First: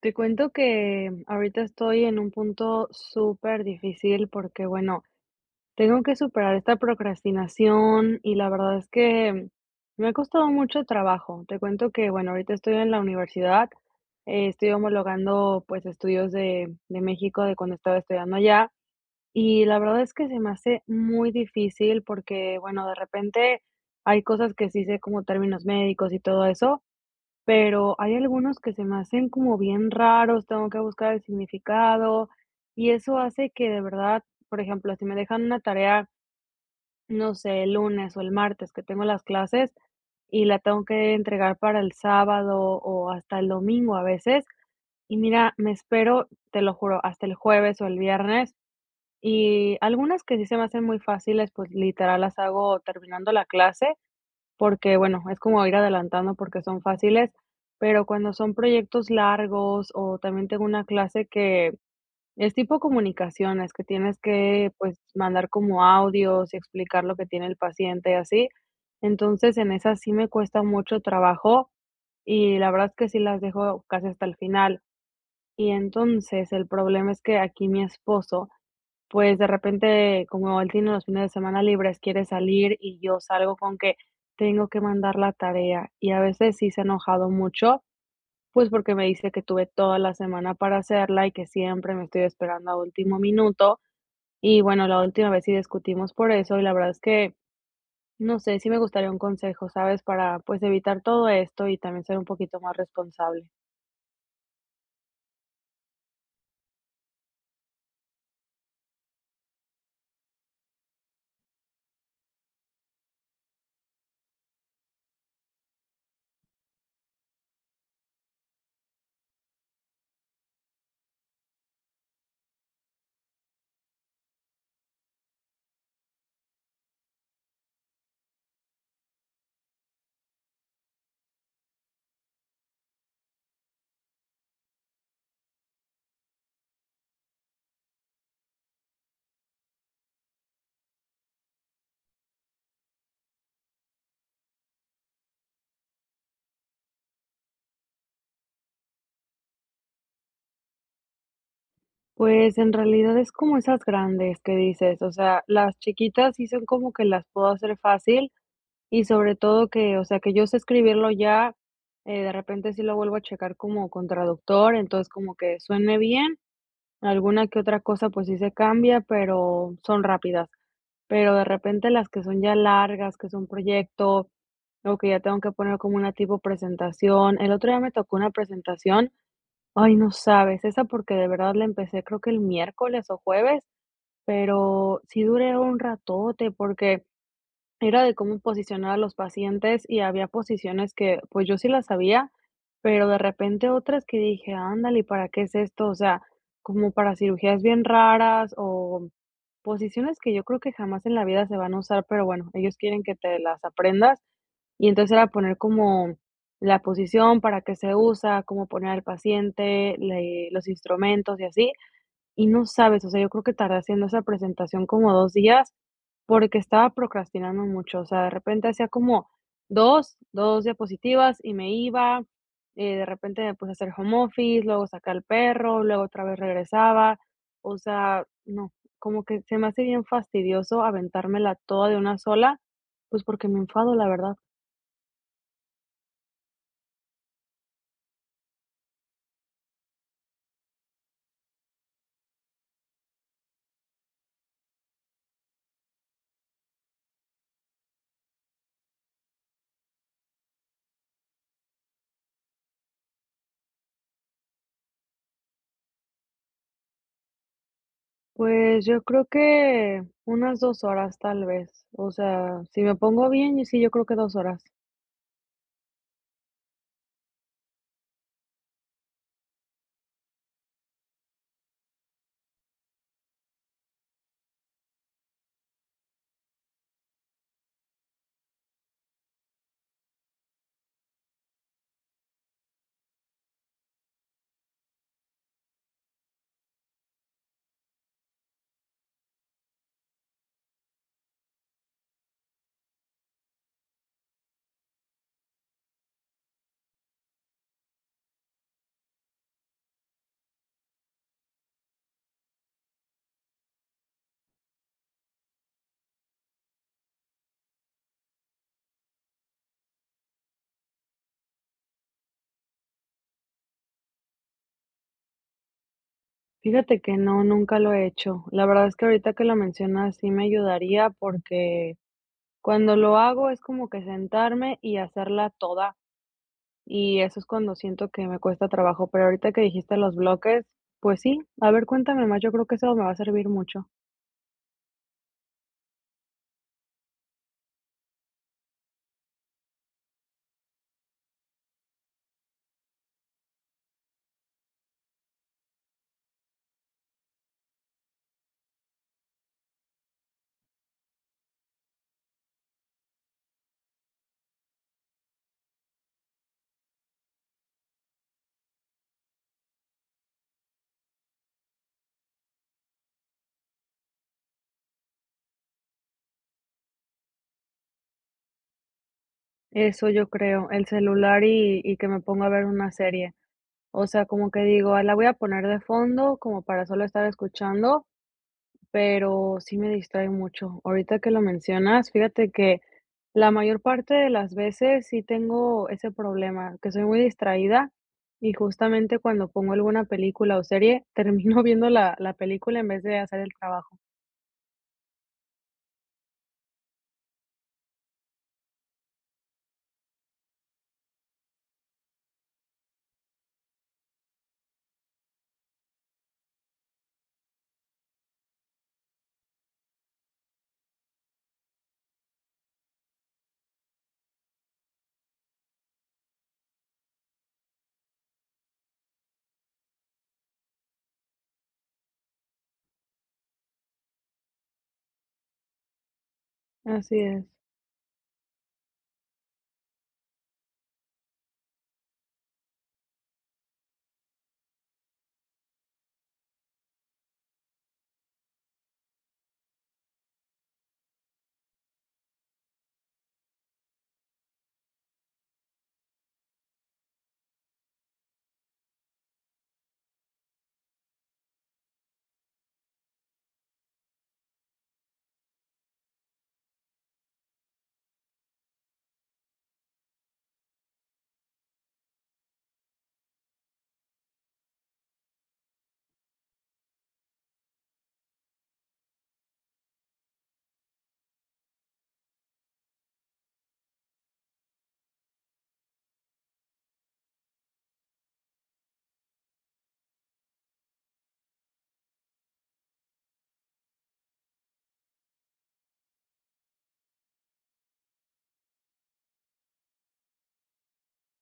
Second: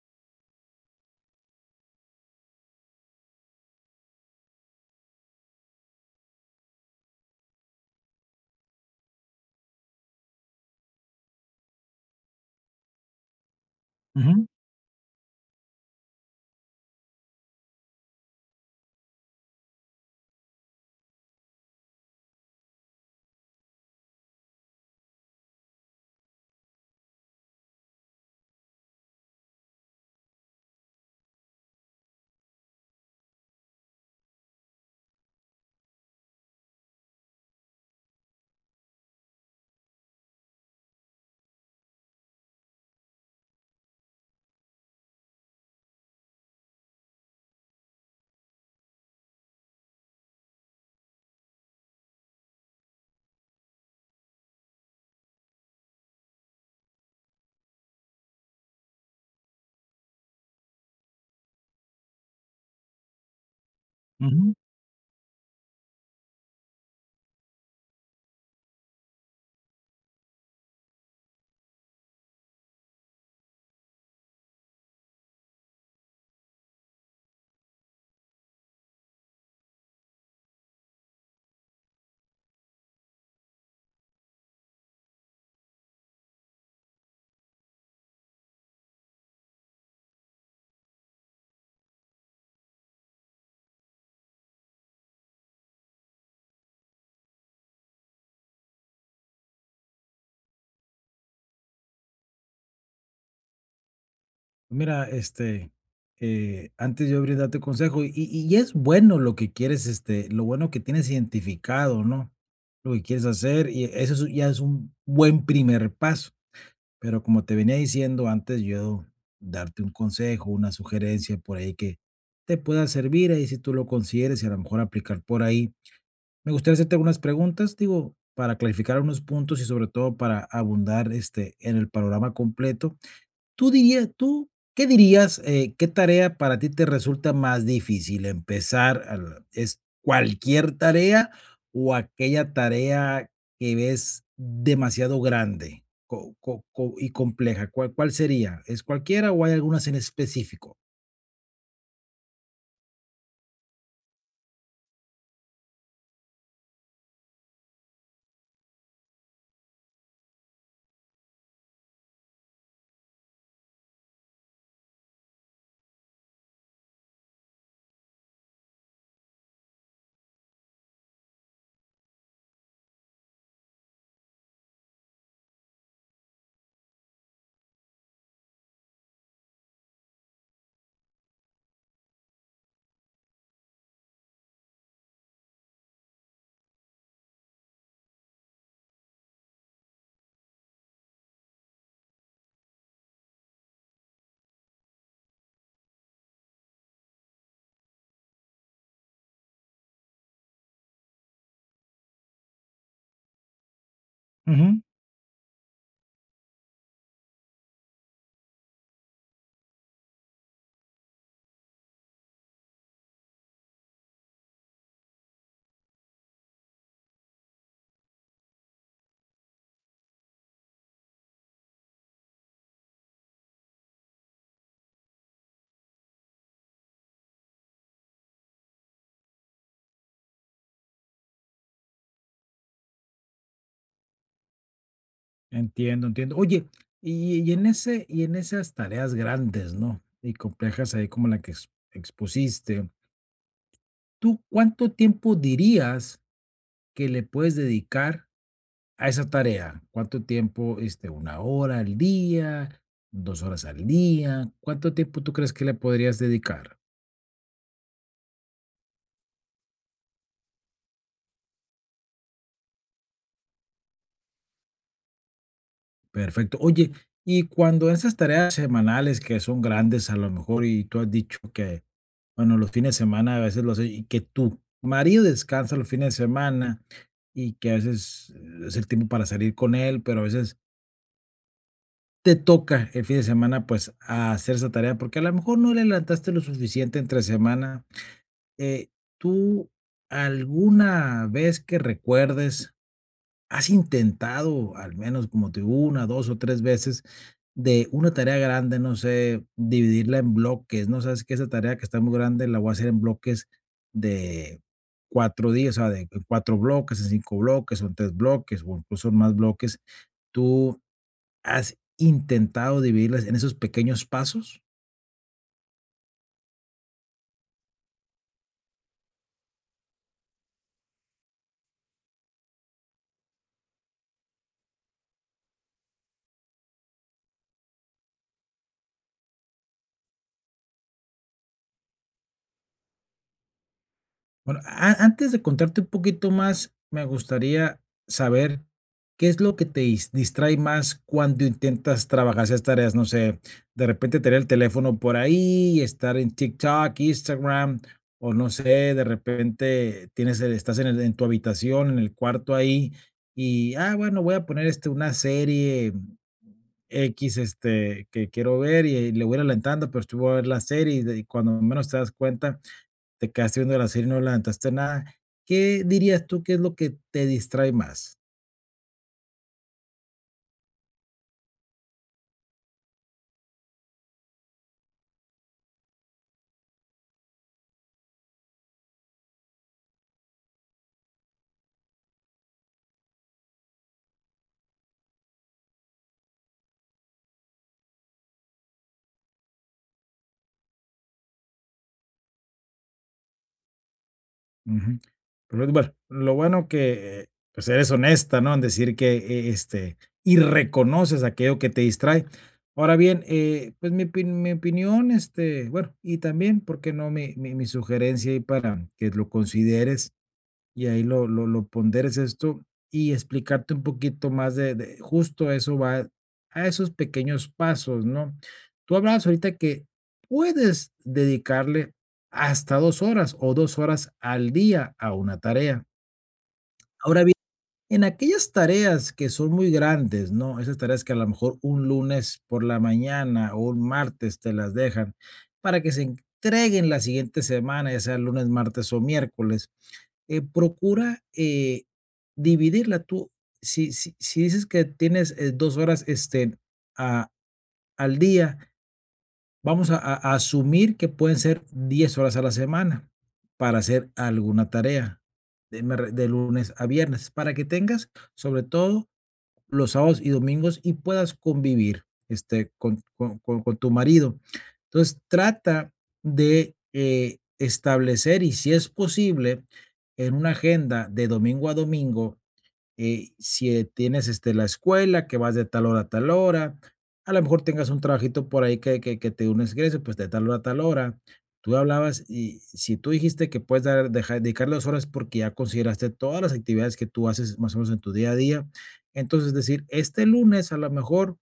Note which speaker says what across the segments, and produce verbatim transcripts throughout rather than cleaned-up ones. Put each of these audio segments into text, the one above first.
Speaker 1: Te cuento que ahorita estoy en un punto súper difícil porque, bueno, tengo que superar esta procrastinación y la verdad es que me ha costado mucho trabajo. Te cuento que, bueno, ahorita estoy en la universidad,
Speaker 2: Ujú,
Speaker 1: eh, estoy homologando pues estudios de, de México de cuando estaba estudiando allá y la verdad es que se me hace muy difícil porque, bueno, de repente hay cosas que sí sé como términos médicos y todo eso, pero hay algunos que se me hacen como bien raros, tengo que buscar el significado, y eso hace que de verdad, por ejemplo, si me dejan una tarea, no sé, el lunes o el martes que tengo las clases y la tengo que entregar para el sábado o hasta el domingo a veces, y mira, me espero, te lo juro, hasta el jueves o el viernes, y algunas que sí se me hacen muy fáciles, pues literal las hago terminando la clase, porque, bueno, es como ir adelantando porque son fáciles, pero cuando son proyectos largos, o también tengo una clase que es tipo comunicaciones, que tienes
Speaker 2: ujú.
Speaker 1: que, pues, mandar como audios y explicar lo que tiene el paciente y así. Entonces, en esas sí me cuesta mucho trabajo y la verdad es que sí las dejo casi hasta el final. Y entonces el problema es que aquí mi esposo, pues, de repente, como él tiene los fines de semana libres, quiere salir y yo salgo con que tengo que mandar la tarea, y a veces sí se ha enojado mucho, pues, porque me dice que tuve toda la semana para hacerla y que siempre me estoy esperando a último minuto. Y bueno, la última vez sí discutimos por eso, y la verdad es que, no sé, sí me gustaría un consejo, ¿sabes? Para, pues, evitar todo esto y también ser un poquito más responsable.
Speaker 2: Mira, este, eh, antes yo brindarte consejo y y y es bueno lo que quieres, este, lo bueno que tienes identificado, ¿no? Lo que quieres hacer y eso es ya es un buen primer paso, pero como te venía diciendo antes, yo darte un consejo, una sugerencia por ahí que te pueda servir, ahí si tú lo consideres y a lo mejor aplicar por ahí. Me gustaría hacerte algunas preguntas, digo, para clarificar unos puntos y sobre todo para abundar, este, en el panorama completo. ¿Tú dirías tú qué dirías, eh, qué tarea para ti te resulta más difícil empezar, al ¿es cualquier tarea o aquella tarea que ves demasiado grande co co co y compleja? ¿Cuál cuál sería? ¿Es cualquiera o hay algunas en específico?
Speaker 1: Pues, en realidad es como esas grandes que dices, o sea, las chiquitas sí son como que las puedo hacer fácil. Y sobre todo que, o sea, que yo sé escribirlo ya, eh, de repente sí lo vuelvo a checar como con traductor, entonces como que suene bien, alguna que otra cosa pues sí se cambia, pero son rápidas. Pero de repente las que son ya largas, que es un proyecto, o que ya tengo que poner como una tipo presentación. El otro día me tocó una presentación, ay, no sabes, esa porque de verdad la empecé creo que el miércoles o jueves, pero sí duré un ratote porque era de cómo posicionar a los pacientes y había posiciones que, pues, yo sí las sabía, pero de repente otras que dije: "Ándale, ¿y para qué es esto?". O sea, como para cirugías bien raras o posiciones que yo creo que jamás en la vida se van a usar, pero bueno, ellos quieren que te las aprendas.
Speaker 2: Ujú,
Speaker 1: Y entonces era poner como la posición, para qué se usa, cómo poner al paciente, le los instrumentos y así. Y no sabes, o sea, yo creo que tardé haciendo esa presentación como dos días, porque estaba procrastinando mucho, o sea, de repente hacía como dos dos diapositivas y me iba, eh, de repente me puse a hacer home office, luego saqué al perro, luego otra vez regresaba, o sea, no, como que se me hace bien fastidioso aventármela toda de una sola, pues porque me enfado, la verdad.
Speaker 2: entiendo, entiendo. Oye, y y en ese y en esas tareas grandes, ¿no? Y complejas ahí como la que ex expusiste, ¿tú cuánto tiempo dirías que le puedes dedicar a esa tarea? ¿Cuánto tiempo, este, una hora al día, dos horas al día? ¿Cuánto tiempo tú crees que le podrías dedicar?
Speaker 1: Pues yo creo que unas dos horas tal vez, o sea, si me pongo bien, y sí, yo creo que dos horas.
Speaker 2: Perfecto. Oye, y cuando esas tareas semanales que son grandes a lo mejor, y tú has dicho que, bueno, los fines de semana a veces los haces y que tu marido descansa los fines de semana y que a veces, eh, es el tiempo para salir con él, pero a veces te toca el fin de semana, pues, a hacer esa tarea, porque a lo mejor no le levantaste lo suficiente entre semana. Eh, ¿tú alguna vez que recuerdes, has intentado al menos, como te digo, una, dos o tres veces, de una tarea grande, no sé, dividirla en bloques, no? Sabes que esa tarea que está muy grande la voy a hacer en bloques de cuatro días, o sea, de cuatro bloques, en cinco bloques, o en tres bloques, o incluso en más bloques. ¿Tú has intentado dividirlas en esos pequeños pasos?
Speaker 1: Fíjate que no, nunca lo he hecho. La verdad es que ahorita que lo mencionas sí me ayudaría porque cuando lo hago es como que sentarme y hacerla toda y eso es cuando siento que me cuesta trabajo, pero ahorita que dijiste los bloques, pues sí, a ver, cuéntame más, yo creo que eso me va a servir mucho.
Speaker 2: Bueno, a antes de contarte un poquito más, me gustaría saber qué es lo que te dis distrae más cuando intentas trabajar esas tareas, no sé, de repente tener el teléfono por ahí, estar en TikTok, Instagram, o no sé, de repente tienes el estás en el en tu habitación, en el cuarto ahí, y, ah, bueno, voy a poner, este, una serie X, este, que quiero ver y eh, le voy a ir adelantando, pero estuvo a ver la serie y de y cuando menos te das cuenta, te quedaste viendo la serie y no levantaste nada. ¿Qué dirías tú que es lo que te distrae más?
Speaker 1: Eso yo creo, el celular y, y que me ponga a ver una serie. O sea, como que digo: "Ah, la voy a poner de fondo como para solo estar escuchando". Pero sí me distrae mucho. Ahorita que lo mencionas, fíjate que la mayor parte de las veces sí tengo ese problema, que soy muy distraída y justamente cuando pongo alguna película o serie, termino viendo la, la película en vez de hacer el trabajo.
Speaker 2: Ujú. Pero es bueno, lo bueno que, eh, pues, eres honesta, ¿no? En decir que, eh, este, y reconoces aquello que te distrae. Ahora bien, eh, pues, mi opin mi opinión, este, bueno, y también, ¿por qué no?, mi mi mi sugerencia ahí para que lo consideres y ahí lo lo lo ponderes esto y explicarte un poquito más de de justo eso va a esos pequeños pasos, ¿no? Tú hablabas ahorita que puedes dedicarle hasta dos horas o dos horas al día a una tarea.
Speaker 1: Así
Speaker 2: Ahora bien,
Speaker 1: es.
Speaker 2: en aquellas tareas que son muy grandes, ¿no? Esas tareas que a lo mejor un lunes por la mañana o un martes te las dejan para que se entreguen la siguiente semana, ya sea lunes, martes o miércoles. Eh, procura, eh, dividirla tú. Si si si dices que tienes, eh, dos horas, este, a al día, vamos a a a asumir que pueden ser diez horas a la semana para hacer alguna tarea, de me re de lunes a viernes, para que tengas, sobre todo, los sábados y domingos y puedas convivir, este, con con con con tu marido. Entonces, trata de, eh, establecer, y si es posible, en una agenda de domingo a domingo, eh, si tienes, este, la escuela, que vas de tal hora a tal hora, a lo mejor tengas un trabajito por ahí que que que te dé un ingreso, pues, de tal hora a tal hora. Tú hablabas, y si tú dijiste que puedes dar dejar dedicar las horas porque ya consideraste todas las actividades que tú haces más o menos en tu día a día. Entonces, decir, este lunes, a lo mejor,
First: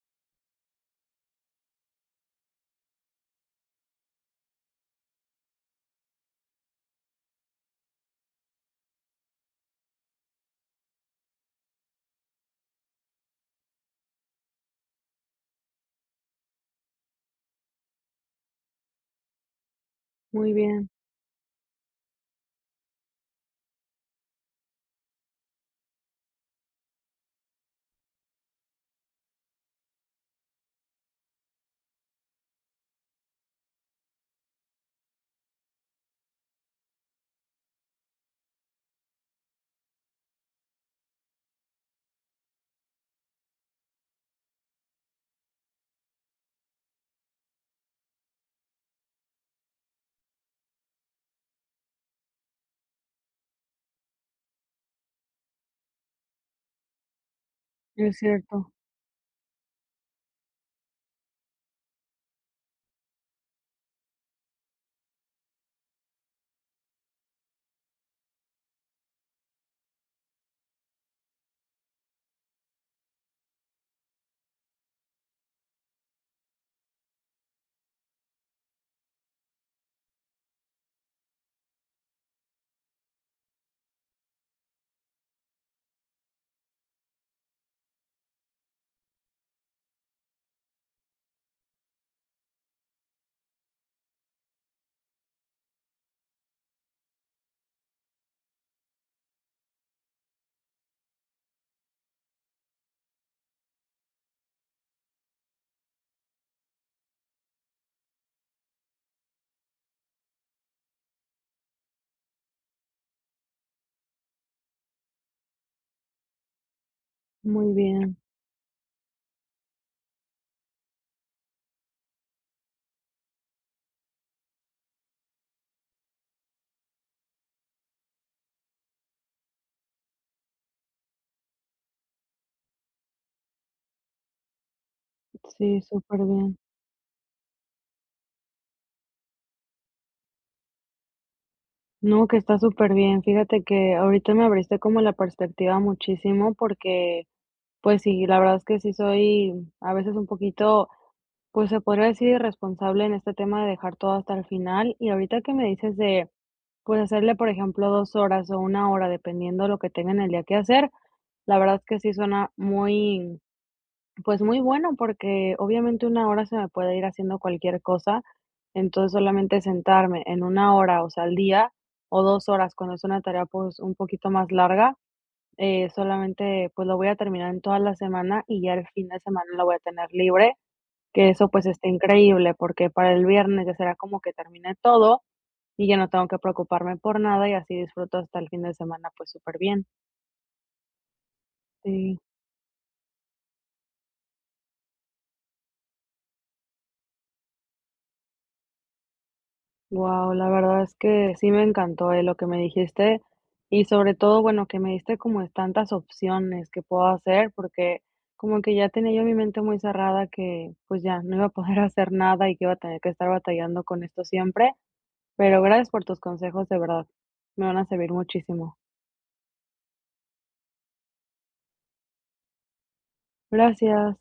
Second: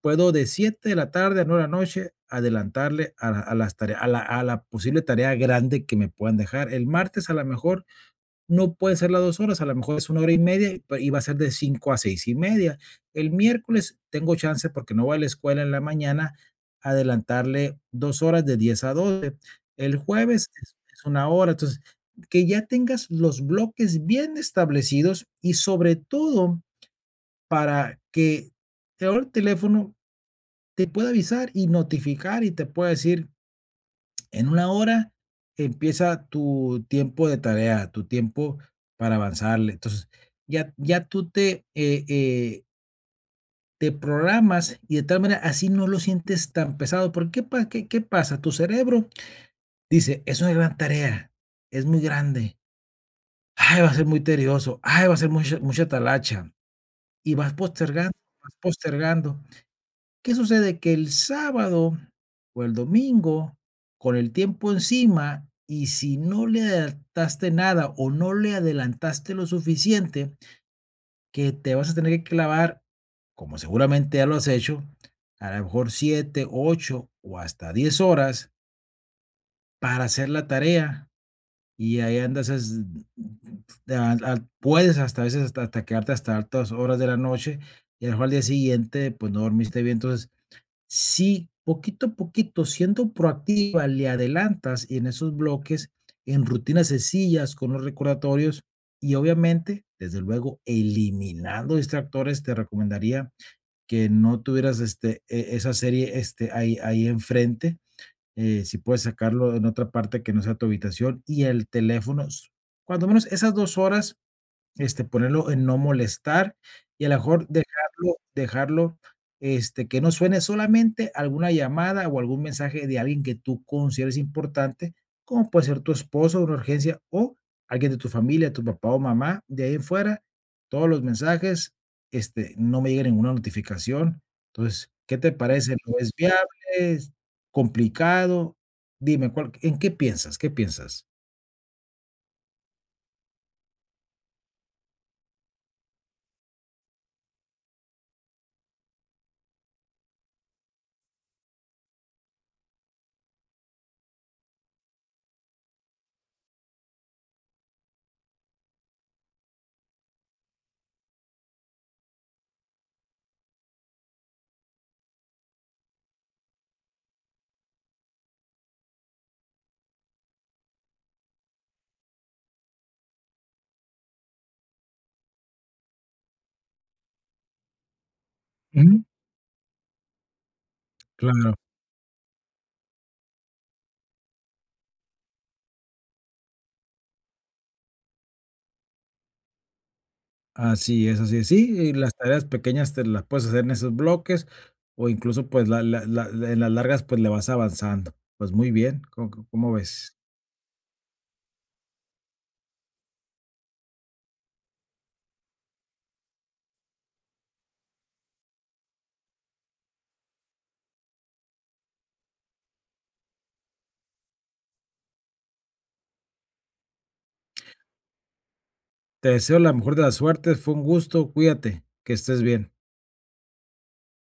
Speaker 2: puedo de siete de la tarde a nueve de la noche adelantarle a la a las tareas, a la a la posible tarea grande que me puedan dejar. El martes, a lo mejor, no puede ser las dos horas, a lo mejor es una hora y media, pe y va a ser de cinco a seis y media. El miércoles tengo chance, porque no voy a la escuela en la mañana, adelantarle dos horas de diez a doce. El jueves
Speaker 1: Muy
Speaker 2: es
Speaker 1: bien.
Speaker 2: es una hora. Entonces, que ya tengas los bloques bien establecidos y sobre todo para que ahora el teléfono te pueda avisar y notificar y te pueda decir: en una hora empieza tu tiempo de tarea, tu tiempo para avanzarle. Entonces, ya ya tú te, eh eh, te programas y de tal manera así no lo sientes tan pesado. ¿Por ¿qué pa qué qué pasa? Tu cerebro dice: "Es una gran tarea, es muy grande. Ay, va a ser muy tedioso. Ay, va a ser mucha mucha talacha", y vas postergando,
Speaker 1: Es
Speaker 2: vas
Speaker 1: cierto.
Speaker 2: postergando. ¿Qué sucede? Que el sábado o el domingo, con el tiempo encima, y si no le adelantaste nada o no le adelantaste lo suficiente, que te vas a tener que clavar, como seguramente ya lo has hecho, a lo mejor siete ocho o hasta diez horas para hacer la tarea. Y ahí andas, es, al- al- puedes hasta a veces, hasta, hasta quedarte hasta altas horas de la noche y a lo mejor al día siguiente pues no dormiste bien. Entonces, si poquito a poquito, siendo proactiva, le adelantas en esos bloques, en rutinas sencillas con los recordatorios y obviamente, desde luego, eliminando distractores, te recomendaría que no tuvieras este, e- esa serie, este, ahí, ahí enfrente. eh, si puedes sacarlo en otra parte que no sea tu habitación, y el teléfono, s- cuando menos esas dos horas, este, ponerlo en no molestar y a lo mejor
Speaker 1: Muy
Speaker 2: dejarlo
Speaker 1: bien.
Speaker 2: dejarlo, este, que no suene, solamente alguna llamada o algún mensaje de alguien que tú consideres importante, como puede ser tu esposo, una urgencia o alguien de tu familia, tu papá o mamá. De ahí en fuera, todos los mensajes, este, no me llegue ninguna notificación. Entonces, ¿qué te parece?
Speaker 1: Sí,
Speaker 2: ¿Lo ves
Speaker 1: súper
Speaker 2: viable?
Speaker 1: bien.
Speaker 2: ¿Es complicado? Dime, ¿cuál en qué piensas? ¿Qué piensas?
Speaker 1: No, que está súper bien. Fíjate que ahorita me abriste como la perspectiva muchísimo porque, pues sí, la verdad es que sí soy a veces un poquito. Pues se podría decir irresponsable en este tema de dejar todo hasta el final. Y ahorita que me dices de, pues, hacerle, por ejemplo, dos horas o una hora, dependiendo lo que tenga en el día que hacer, la verdad es que sí suena muy, pues muy bueno, porque obviamente una hora se me puede ir haciendo cualquier cosa. Entonces, solamente sentarme en una hora, o sea, al día, o dos horas cuando es una tarea, pues un poquito más larga, eh, solamente, pues lo voy a terminar en toda la semana y ya el
Speaker 2: Ujú,
Speaker 1: fin de semana lo voy a tener libre. Que eso,
Speaker 2: claro.
Speaker 1: pues, está increíble, porque para el viernes ya será como que termine todo, y ya no tengo que preocuparme por nada, y así disfruto hasta el fin de semana, pues, súper bien.
Speaker 2: Así es, así es. Sí, y las
Speaker 1: Sí,
Speaker 2: tareas pequeñas te las puedes hacer en esos bloques o incluso, pues, la la la la- en las largas, pues, le vas avanzando. Pues, muy bien, ¿có cómo ves?
Speaker 1: wow, la verdad es que sí me encantó, eh, lo que me dijiste, y sobre todo, bueno, que me diste como tantas opciones que puedo hacer, porque como que ya tenía yo mi mente muy cerrada que, pues, ya no iba a poder hacer nada y que iba a tener que estar batallando con esto siempre, pero gracias por tus consejos, de verdad, me van a servir muchísimo.
Speaker 2: Te deseo la mejor de las suertes, fue un gusto, cuídate, que estés bien.
Speaker 1: Gracias.